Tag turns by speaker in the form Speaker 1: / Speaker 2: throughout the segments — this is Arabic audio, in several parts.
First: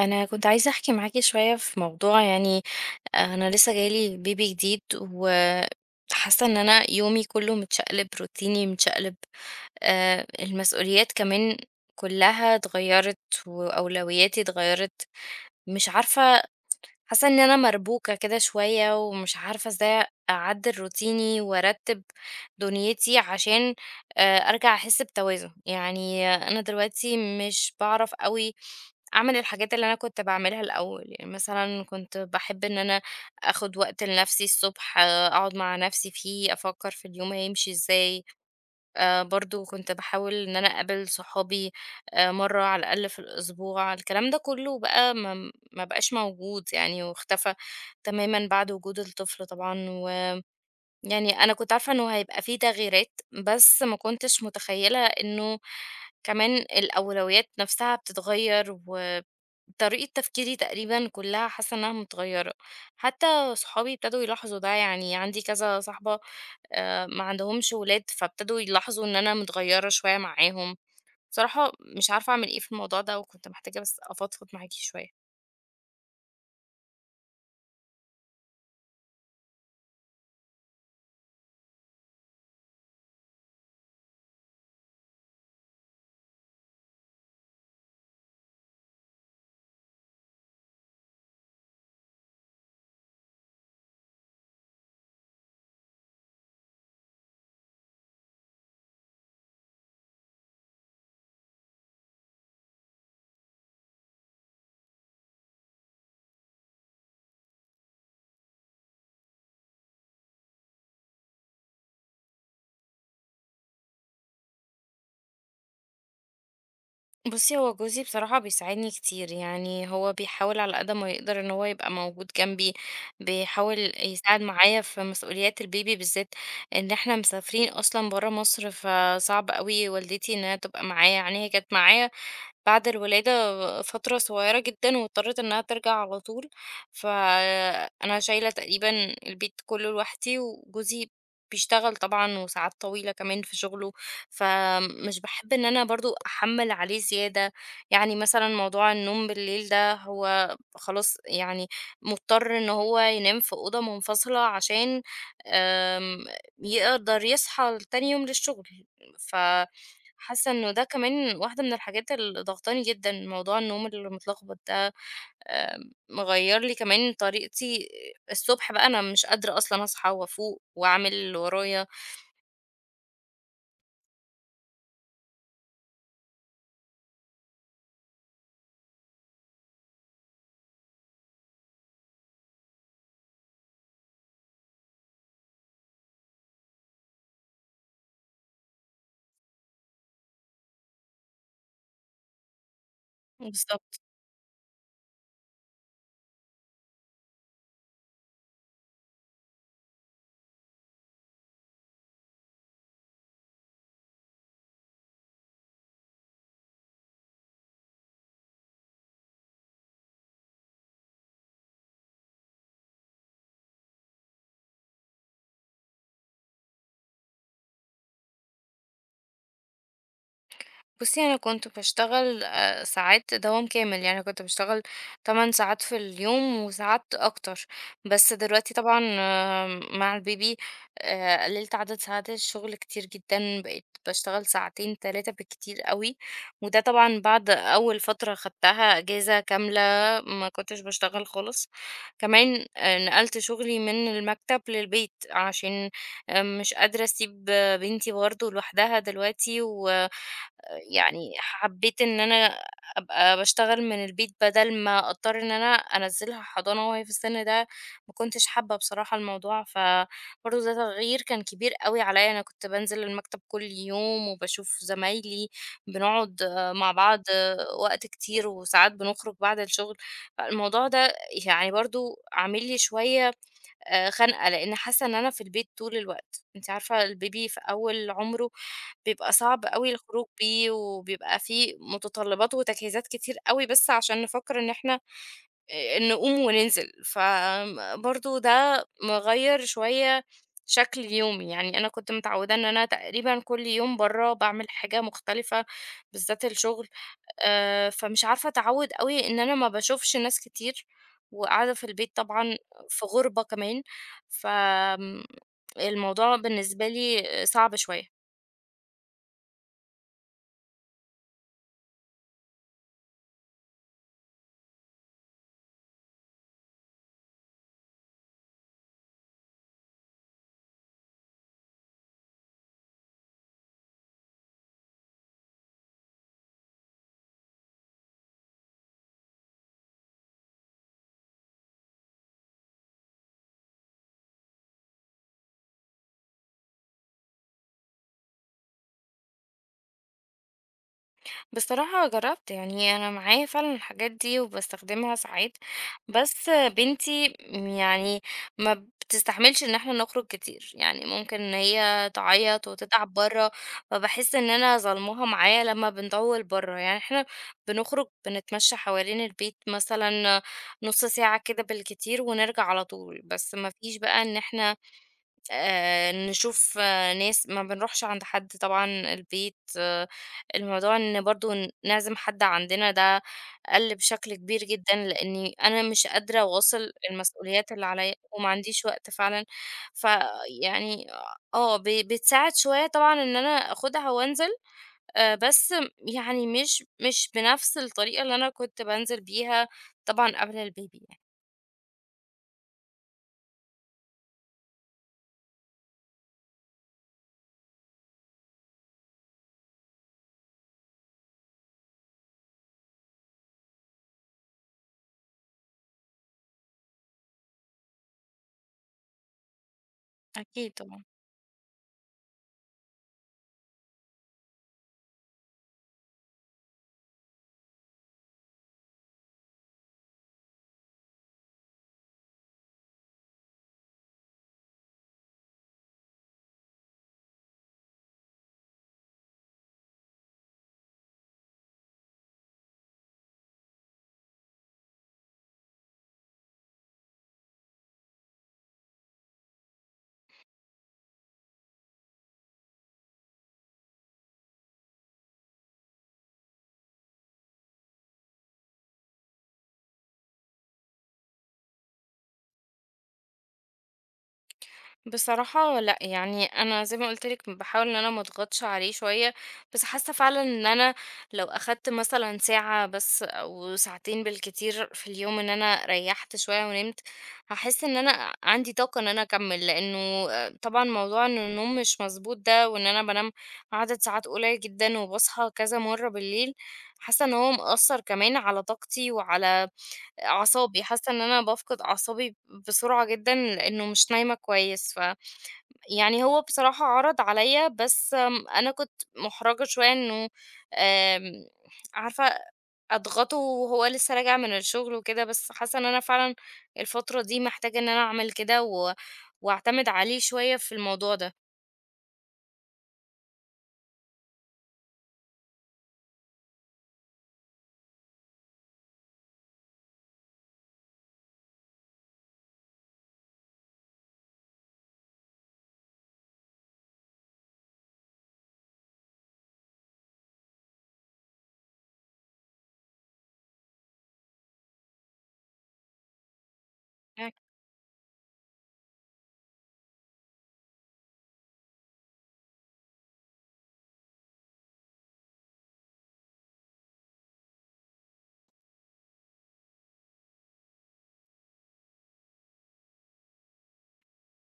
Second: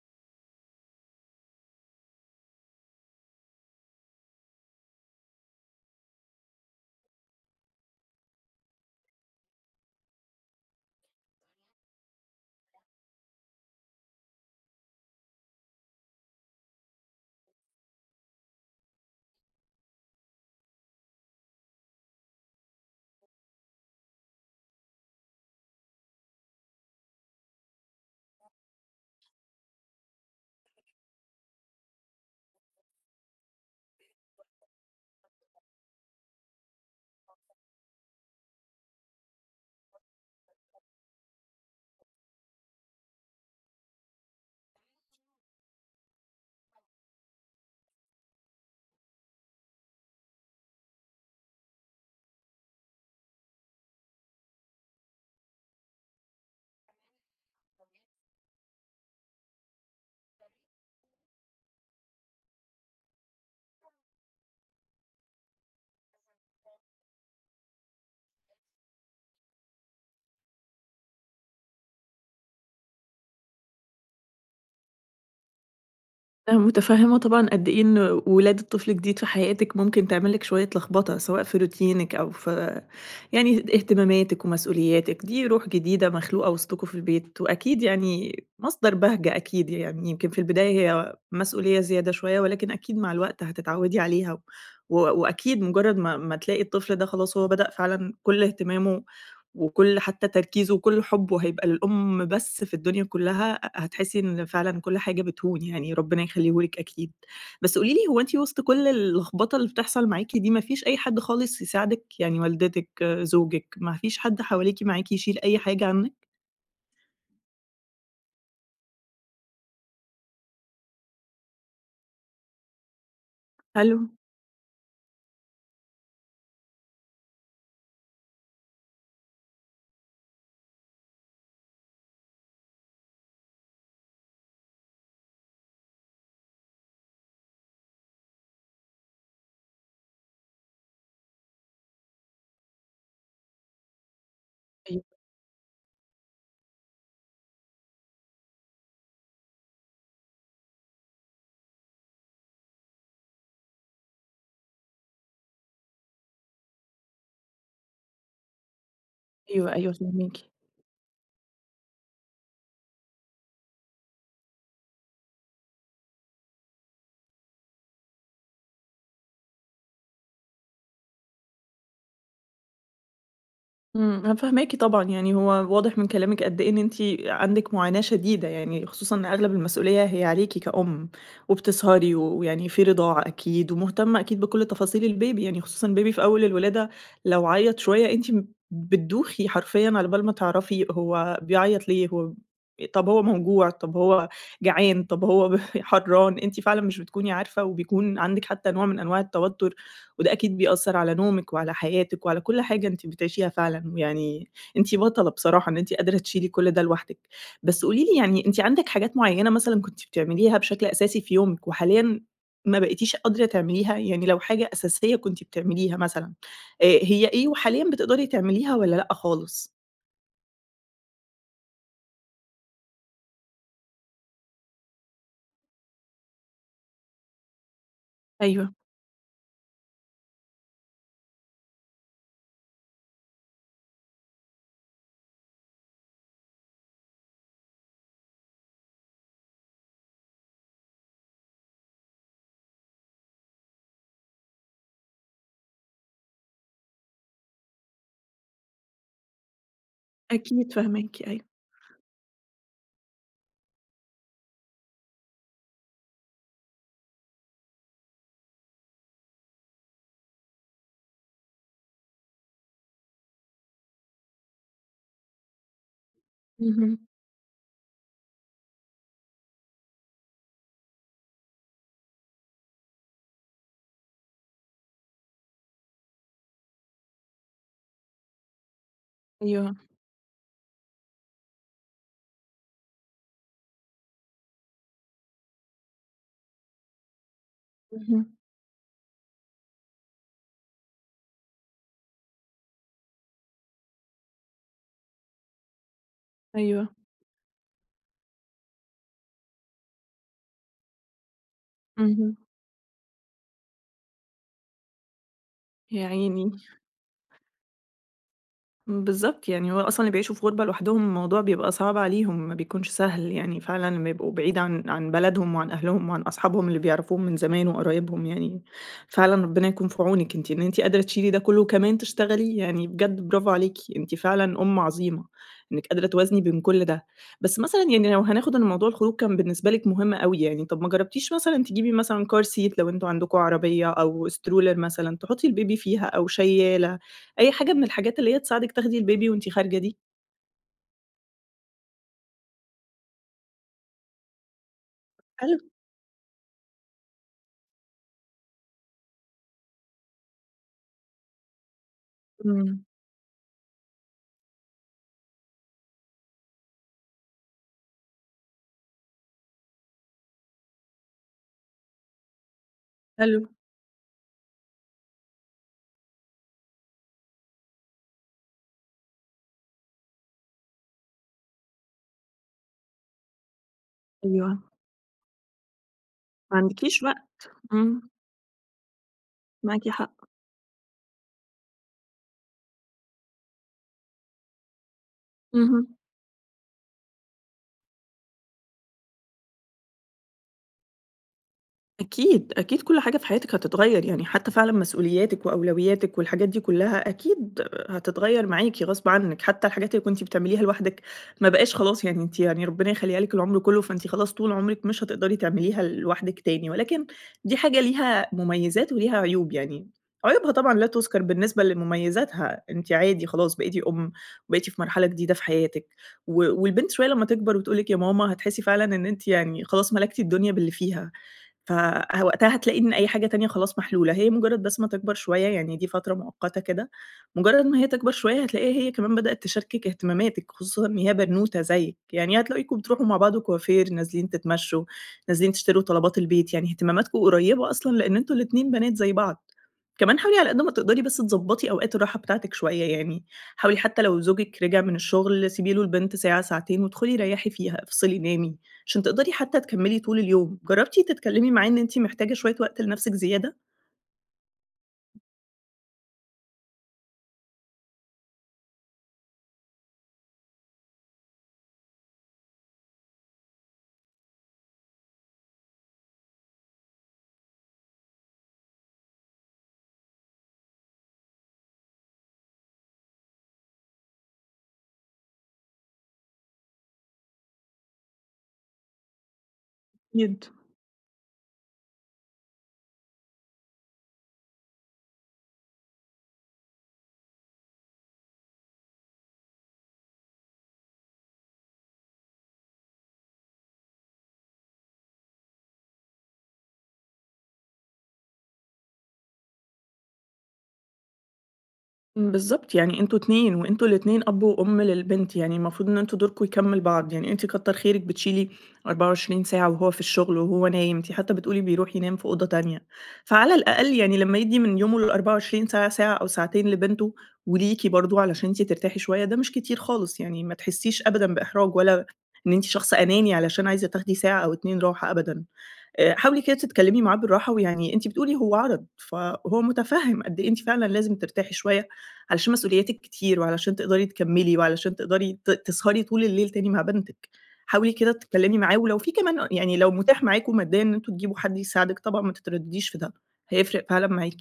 Speaker 1: أنا كنت عايزة أحكي معاكِ شوية في موضوع يعني أنا لسه جاي لي baby جديد، وحاسة إن أنا يومي كله متشقلب، روتيني متشقلب، المسؤوليات كمان كلها اتغيّرت، وأولوياتي اتغيّرت، مش عارفة حاسة إن أنا مربوكة كده شوية، ومش عارفة إزاي أعدّل روتيني وأرتّب دنيتي عشان أرجع أحس بتوازن، يعني أنا دلوقتي مش باعرف أوي أعمل الحاجات اللي أنا كنت باعملها الأول، يعني مثلًا كنت باحب إن أنا آخد وقت لنفسي الصبح، أقعد مع نفسي فيه، أفكّر في اليوم هيمشي إزاي، برضه كنت باحاول إن أنا أقابل صحابي مرّة على الأقل في الأسبوع، الكلام ده كلّه بقى ما بقاش موجود يعني واختفى تمامًا بعد وجود الطفل طبعًا، ويعني أنا كنت عارفة إنه هيبقى في تغييرات، بس ما كنتش متخيّلة إنه كمان الأولويات نفسها بتتغيّر و طريقة تفكيري تقريبًا كلّها حاسة إنها متغيّرة، حتى صحابي ابتدوا يلاحظوا ده، يعني عندي كذا صاحبة ما عندهمش ولاد، فابتدوا يلاحظوا إن أنا متغيّرة شوية معاهم، بصراحة مش عارفة أعمل إيه في الموضوع ده وكنت محتاجة بس أفضفض معاكِ شوية.
Speaker 2: أنا متفهمة طبعًا قد إيه إن ولادة طفل جديد في حياتِك ممكن تعمل لِك شوية لخبطة، سواء في روتينِك أو في يعني اهتماماتِك ومسؤولياتِك، دي روح جديدة مخلوقة وسطكم في البيت، وأكيد يعني مصدر بهجة أكيد، يعني يمكن في البداية هي مسؤولية زيادة شوية، ولكن أكيد مع الوقت هتتعودي عليها، و وأكيد مجرد ما تلاقي الطفل ده خلاص هو بدأ فعلًا كل اهتمامه وكل حتى تركيزه وكل حُبّه هيبقى للأم بس في الدنيا كلّها، هتحسّي إن فعلًا كل حاجة بتهون يعني، ربنا يخلّيه لِك أكيد. بس قولي لي هو أنتِ وسط كل اللخبطة اللي بتحصل معاكِ دي ما فيش أي حد خالص يساعدك؟ يعني والدتك، زوجك، ما فيش حد حواليكِ معاكِ يشيل أي حاجة عنِّك؟
Speaker 1: بُصّي، هو جوزي بصراحة بيساعدني كتير، يعني هو بيحاول على قد ما يقدر إن هو يبقى موجود جنبي، بيحاول
Speaker 2: حلو.
Speaker 1: يساعد معايا في مسؤوليات البيبي بالذات، إن إحنا مسافرين أصلًا برّه مصر، فصعب أوي والدتي إنها تبقى معايا، يعني هي كانت معايا بعد الولادة فترة صغيرة جدًا، واضطرت إنها ترجع على طول، فأنا شايلة تقريبًا البيت كله لوحدي، وجوزي بيشتغل طبعًا وساعات طويلة كمان في شغله،
Speaker 2: أيوه،
Speaker 1: فمش باحب إن أنا برضه أحمّل عليه زيادة، يعني مثلًا موضوع النوم بالليل ده هو خلاص يعني مضطر إن هو ينام في أوضة منفصلة عشان آمم، يقدر يصحى لتاني يوم للشغل، ف
Speaker 2: أيوه، أيوه،
Speaker 1: حاسة
Speaker 2: فاهماكِ.
Speaker 1: إنه ده كمان واحدة من الحاجات اللي ضاغطاني جدًا، موضوع النوم المتلخبط ده آآ مغيّر لي كمان طريقتي الصبح بقى أنا مش قادرة أصلًا أصحى وأفوق وأعمل اللي ورايا.
Speaker 2: إمم، أنا فاهماكِ طبعًا، يعني هو واضح من كلامِك قد إيه إن أنتِ عندِك معاناة شديدة يعني، خصوصًا إن أغلب المسؤولية هي عليكِ كأم، وبتسهري و- ويعني في رضاعة أكيد، ومهتمة أكيد بكل تفاصيل البيبي يعني، خصوصًا البيبي في أول الولادة لو عيّط شوية أنتِ بتدوخي حرفيًا على بال ما تعرفي هو بيعيّط ليه، هو طب هو موجوع، طب
Speaker 1: بالضبط.
Speaker 2: هو جعان، طب هو حرّان، أنتِ فعلًا مش بتكوني عارفة، وبيكون عندِك حتى نوع من أنواع التوتر وده أكيد بيأثّر على نومِك وعلى حياتِك وعلى كل حاجة أنتِ بتعيشيها فعلًا، ويعني أنتِ بطلة بصراحة إن أنتِ قادرة تشيلي كل ده لوحدِك. بس قولي لي يعني أنتِ عندِك حاجات معيّنة مثلًا كنتِ بتعمليها بشكل أساسي في يومِك وحاليًا ما بقيتيش قادرة تعمليها؟ يعني لو حاجة أساسية كنتِ بتعمليها مثلًا، هي إيه وحاليًا بتقدري تعمليها والّا لأ خالص؟
Speaker 1: بُصّي، أنا كنت باشتغل ساعات دوام كامل، يعني كنت باشتغل 8 ساعات في اليوم وساعات أكتر، بس
Speaker 2: أيوه،
Speaker 1: دلوقتي طبعًا مع البيبي قلّلت عدد ساعات الشغل كتير جدًا، بقيت باشتغل ساعتين، 3 بالكتير أوي، وده طبعًا بعد أول فترة خدتها إجازة كاملة ما كنتش باشتغل خالص، كمان نقلت شغلي من المكتب للبيت عشان مش قادرة أسيب بنتي برضه لوحدها دلوقتي و
Speaker 2: أكيد فاهماكِ،
Speaker 1: يعني
Speaker 2: أيوه.
Speaker 1: حبيت إن أنا أبقى باشتغل من البيت بدل ما أضطر إن أنا أنزّلها حضانة وهي في السن ده، ما كنتش حابة بصراحة الموضوع، فبرضه ده تغيير كان كبير أوي عليَّ، أنا كنت بانزل المكتب كل يوم وباشوف زمايلي، بنقعد مع
Speaker 2: اهم،
Speaker 1: بعض وقت كتير وساعات بنخرج بعد الشغل، فالموضوع ده يعني برضه عامل لي شوية خنقة، لإن حاسة إن أنا في البيت طول الوقت، أنتِ عارفة البيبي في أول عمره بيبقى صعب
Speaker 2: أيوه،
Speaker 1: أوي الخروج بيه، وبيبقى فيه متطلبات وتجهيزات كتير أوي بس عشان نفكر إن إحنا نقوم وننزل،
Speaker 2: اهم،
Speaker 1: فبرضه ده مغيّر شوية شكل يومي، يعني أنا كنت متعودة إن أنا تقريبًا كل يوم برّه باعمل حاجة مختلفة، بالذات الشغل
Speaker 2: أيوه،
Speaker 1: فمش عارفة أتعود أوي إن أنا ما باشوفش ناس كتير، وقاعدة في البيت
Speaker 2: اهم.
Speaker 1: طبعًا في غُربة كمان، فآمم،
Speaker 2: يا
Speaker 1: الموضوع
Speaker 2: عيني.
Speaker 1: بالنسبة لي صعب شوية.
Speaker 2: بالضبط، يعني هو أصلًا اللي بيعيشوا في غُربة لوحدهم الموضوع بيبقى صعب عليهم، ما بيكونش سهل، يعني فعلًا لمّا يبقوا بعيد عن بلدهم وعن أهلهم وعن أصحابهم اللي بيعرفوهم من زمان وقرايبهم يعني، فعلًا ربنا يكون في عونِك أنتِ إن أنتِ قادرة تشيلي ده كلّه وكمان تشتغلي، يعني بجد برافو عليكِ، أنتِ فعلًا أم عظيمة، إنِّك قادرة توازني بين كل ده. بس مثلًا يعني لو هناخد إن موضوع الخروج كان بالنسبة لِك مهم أوي يعني، طَب ما جرّبتيش مثلًا تجيبي مثلًا car seat لو أنتم عندكم عربية أو stroller مثلًا تحطّي البيبي فيها أو شيّالة؟ أي حاجة من الحاجات اللي هي تساعدِك تاخدي البيبي وأنتِ خارجة دي.
Speaker 1: بصراحة جربت يعني أنا معايا فعلًا الحاجات دي وباستخدمها
Speaker 2: حلو،
Speaker 1: ساعات، بس بنتي يعني ما بتستحملش إن إحنا نخرج كتير، يعني ممكن إن هي تعيط
Speaker 2: إمم،
Speaker 1: وتتعب برّه، فباحس إن أنا ظالماها معايا لمّا بنطوّل برّه، يعني إحنا بنخرج بنتمشى حوالين البيت مثلًا نُص ساعة كده بالكتير ونرجع على طول،
Speaker 2: حلو،
Speaker 1: بس ما فيش بقى إن إحنا نشوف ناس ما بنروحش عند حد طبعًا البيت، الموضوع إن برضه نعزم حد عندنا ده قَل بشكل
Speaker 2: أيوه،
Speaker 1: كبير جدًا، لإني أنا مش قادرة
Speaker 2: ما
Speaker 1: أواصل
Speaker 2: عندكيش بقى،
Speaker 1: المسؤوليات اللي
Speaker 2: إمم،
Speaker 1: عليّا وما عنديش وقت فعلًا،
Speaker 2: معاكِ حق،
Speaker 1: فيعني بتساعد شوية طبعًا إن أنا آخُدها وأنزل، بس
Speaker 2: اهم.
Speaker 1: يعني مش بنَفْس الطريقة اللي أنا كنت بانزل بيها طبعًا قبل الbaby يعني.
Speaker 2: أكيد، أكيد كل حاجة في حياتِك هتتغيّر، يعني حتى فعلًا مسؤولياتِك وأولوياتِك والحاجات دي كلّها أكيد هتتغيّر معاكِ غصب عنِّك، حتى الحاجات اللي كنتِ بتعمليها لوحدِك ما بقاش خلاص يعني أنتِ يعني ربنا يخلّيها لِك العمر كلّه، فأنتِ خلاص طول عمرِك مش هتقدري تعمليها لوحدِك تاني، ولكن دي حاجة ليها مميزات وليها عيوب يعني، عيوبها
Speaker 1: أكيد
Speaker 2: طبعًا لا
Speaker 1: طبعًا.
Speaker 2: تُذكر بالنسبة لمميزاتها، أنتِ عادي خلاص بقيتِ أُم، وبقيتِ في مرحلة جديدة في حياتِك، و والبنت شوية لمّا تكبر وتقول لِك يا ماما هتحسّي فعلًا إن أنتِ يعني خلاص ملكتِ الدنيا باللي فيها. فوقتها هتلاقي إن أي حاجة تانية خلاص محلولة، هي مجرد بس ما تكبر شوية، يعني دي فترة مؤقتة كده، مجرد ما هي تكبر شوية هتلاقيها هي كمان بدأت تشاركِك اهتماماتِك، خصوصًا إن هي بنوتة زيِّك، يعني هتلاقيكم بتروحوا مع بعض كوافير، نازلين تتمشوا، نازلين تشتروا طلبات البيت، يعني اهتماماتكم قريبة أصلًا لإن أنتم الاتنين بنات زي بعض. كمان حاولي على قد ما تقدري بس تضبطي أوقات الراحة بتاعتِك شوية، يعني حاولي حتى لو زوجِك رجع من الشغل سيبي له البنت ساعة، ساعتين وادخلي ريّحي فيها، افصلي، نامي. عشان تقدري حتى تكمّلي طول اليوم، جرّبتِ تتكلّمي معاه إن أنتِ محتاجة شوية وقت لنَفْسِك زيادة؟
Speaker 1: بصراحة لأ، يعني أنا زي ما قُلت لِك باحاول إن أنا ما أضغطش عليه شوية، بس حاسة فعلًا إن أنا لو أخدت مثلًا ساعة بس أو ساعتين بالكتير في اليوم إن أنا ريّحت شوية ونمت، هاحس إن أنا عندي طاقة إن أنا أكمّل، لإنه طبعًا موضوع إن النوم مش مضبوط ده وإن أنا بانام عدد ساعات قليل جدًا وباصحى كذا مرّة بالليل، حاسة إن هو مأثّر كمان على طاقتي وعلى
Speaker 2: جدًا.
Speaker 1: أعصابي، حاسة إن أنا بافقد أعصابي بسرعة جدًا لإنه مش نايمة كويس، يعني هو بصراحة عرض عليّا، بس أنا كنت مُحرَجة شوية إنه آمم، عارفة أضغطه وهو لسه راجع من الشغل وكده، بس حاسة إن أنا فعلًا الفترة دي محتاجة إن أنا أعمل كده و وأعتمد عليه شوية في الموضوع ده.
Speaker 2: إمم، بالضبط، يعني أنتم 2 وأنتم الاتنين أب وأم للبنت، يعني المفروض إن أنتم دوركم يكمّل بعض، يعني أنتِ كتّر خيرِك بتشيلي 24 ساعة وهو في الشغل وهو نايم، أنتِ حتى بتقولي بيروح ينام في أوضة تانية، فعلى الأقل يعني لمّا يدّي من يومه ال24 ساعة، ساعة أو ساعتين لبنته وليكِ برضه علشان أنتِ ترتاحي شوية، ده مش كتير خالص يعني ما تحسّيش أبدًا بإحراج ولا إن أنتِ شخص أناني علشان عايزة تاخدي ساعة أو 2 راحة أبدًا. حاولي كده تتكلّمي معاه بالراحة، ويعني أنتِ بتقولي هو عَرَض، فهو مُتفهِّم قد إيه أنتِ فعلًا لازم ترتاحي شوية، علشان مسؤولياتِك كتير، وعلشان تقدري تكمّلي، وعلشان تقدري ت تسهري طول الليل تاني مع بنتِك. حاولي كده تتكلّمي معاه، ولو في كمان يعني لو متاح معاكم ماديًا إن أنتم تجيبوا حد يساعدِك، طبعًا ما تتردّديش في ده، هيفرق فعلًا معاكِ.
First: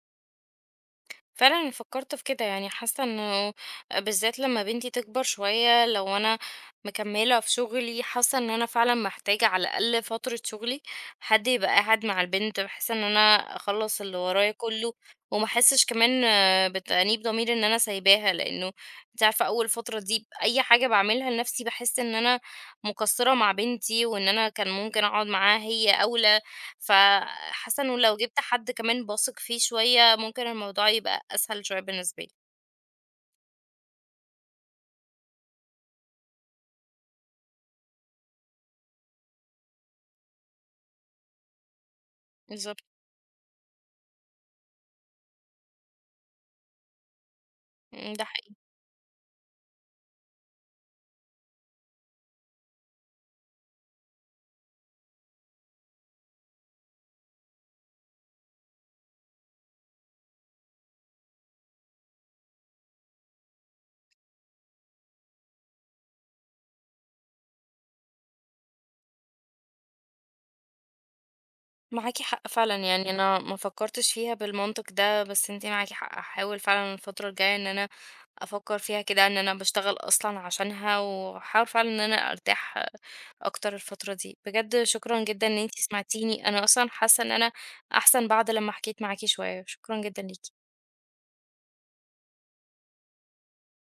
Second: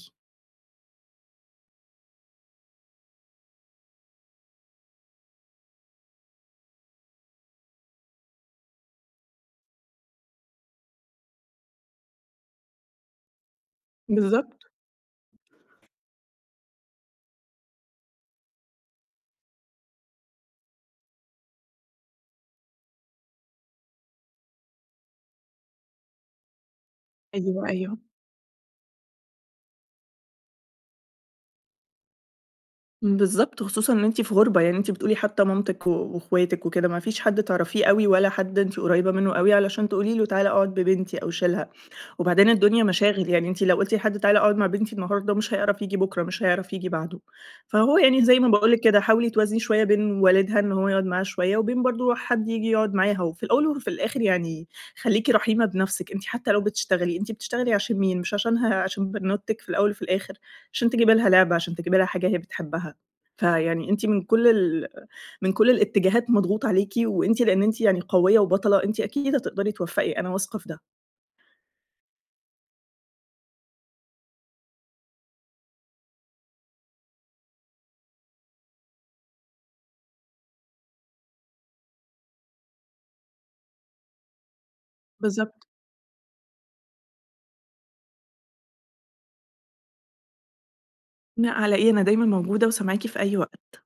Speaker 1: فعلا أنا فكرت في كده يعني حاسه انه بالذات لما بنتي تكبر شويه لو انا مكمله في شغلي حاسه ان انا فعلا محتاجه على الاقل فتره شغلي حد يبقى قاعد مع البنت بحيث ان انا اخلص اللي ورايا
Speaker 2: بالضبط،
Speaker 1: كله وما احسش كمان بتأنيب ضمير ان انا سايباها لانه انت عارفه اول فتره دي اي حاجه بعملها لنفسي بحس ان انا مقصره مع بنتي وان انا كان ممكن اقعد معاها هي او
Speaker 2: أيوه،
Speaker 1: فحاسة إنه
Speaker 2: أيوه.
Speaker 1: لو جِبت حد كمان باثق فيه شوية، ممكن الموضوع يبقى أسهل شوية بالنسبة لي.
Speaker 2: بالضبط، خصوصًا إن أنتِ في غُربة، يعني أنتِ بتقولي حتى مامتِك و واخواتِك وكده، ما فيش حد تعرفيه أوي ولا حد أنتِ قريبة منه أوي علشان تقولي له تعالَ اقعد ببنتي أو شيلها، وبعدين
Speaker 1: بالضبط.
Speaker 2: الدنيا مشاغل، يعني أنتِ لو قُلتِ لحد تعالَ اقعد مع بنتي النهارده مش هيعرف ييجي بُكرة، مش هيعرف ييجي بعده، فهو
Speaker 1: إمم، ده
Speaker 2: يعني زي ما
Speaker 1: حقيقي.
Speaker 2: باقول لِك كده حاولي توازني شوية بين والدها إن هو يقعد معاها شوية، وبين برضه حد ييجي يقعد معاها، وفي الأول وفي الآخر يعني خلّيكِ رحيمة بنفسِك، أنتِ حتى لو بتشتغلي، أنتِ بتشتغلي عشان مين؟ مش عشانها عشان بنوتِك في الأول وفي الآخر، عشان تجيبي لها لعبة، عشان تجيبي لها حاجة هي بتحبها. فيعني أنتِ من كل الاتجاهات مضغوط عليكِ، وأنتِ لإن أنتِ يعني قوية وبطلة، أنتِ أكيد هتقدري توفقي، أنا واثقة في ده.
Speaker 1: معاكِ حق فعلًا، يعني أنا ما فكّرتش فيها بالمنطق ده، بس أنتِ معاكِ حق، هاحاول فعلًا الفترة الجاية إن أنا أفكّر فيها كده، إن أنا باشتغل أصلًا عشانها، وهاحاول فعلًا إن أنا أرتاح أكتر الفترة دي. بجد شكرًا جدًا إن
Speaker 2: بالضبط.
Speaker 1: أنتِ سمعتيني، أنا أصلًا حاسة إن أنا أحسن بعد لمّا حكيت معاكِ شوية، شكرًا جدًا ليكِ.
Speaker 2: لأ على إيه، أنا دايمًا موجودة وسامعاكِ في أي وقت.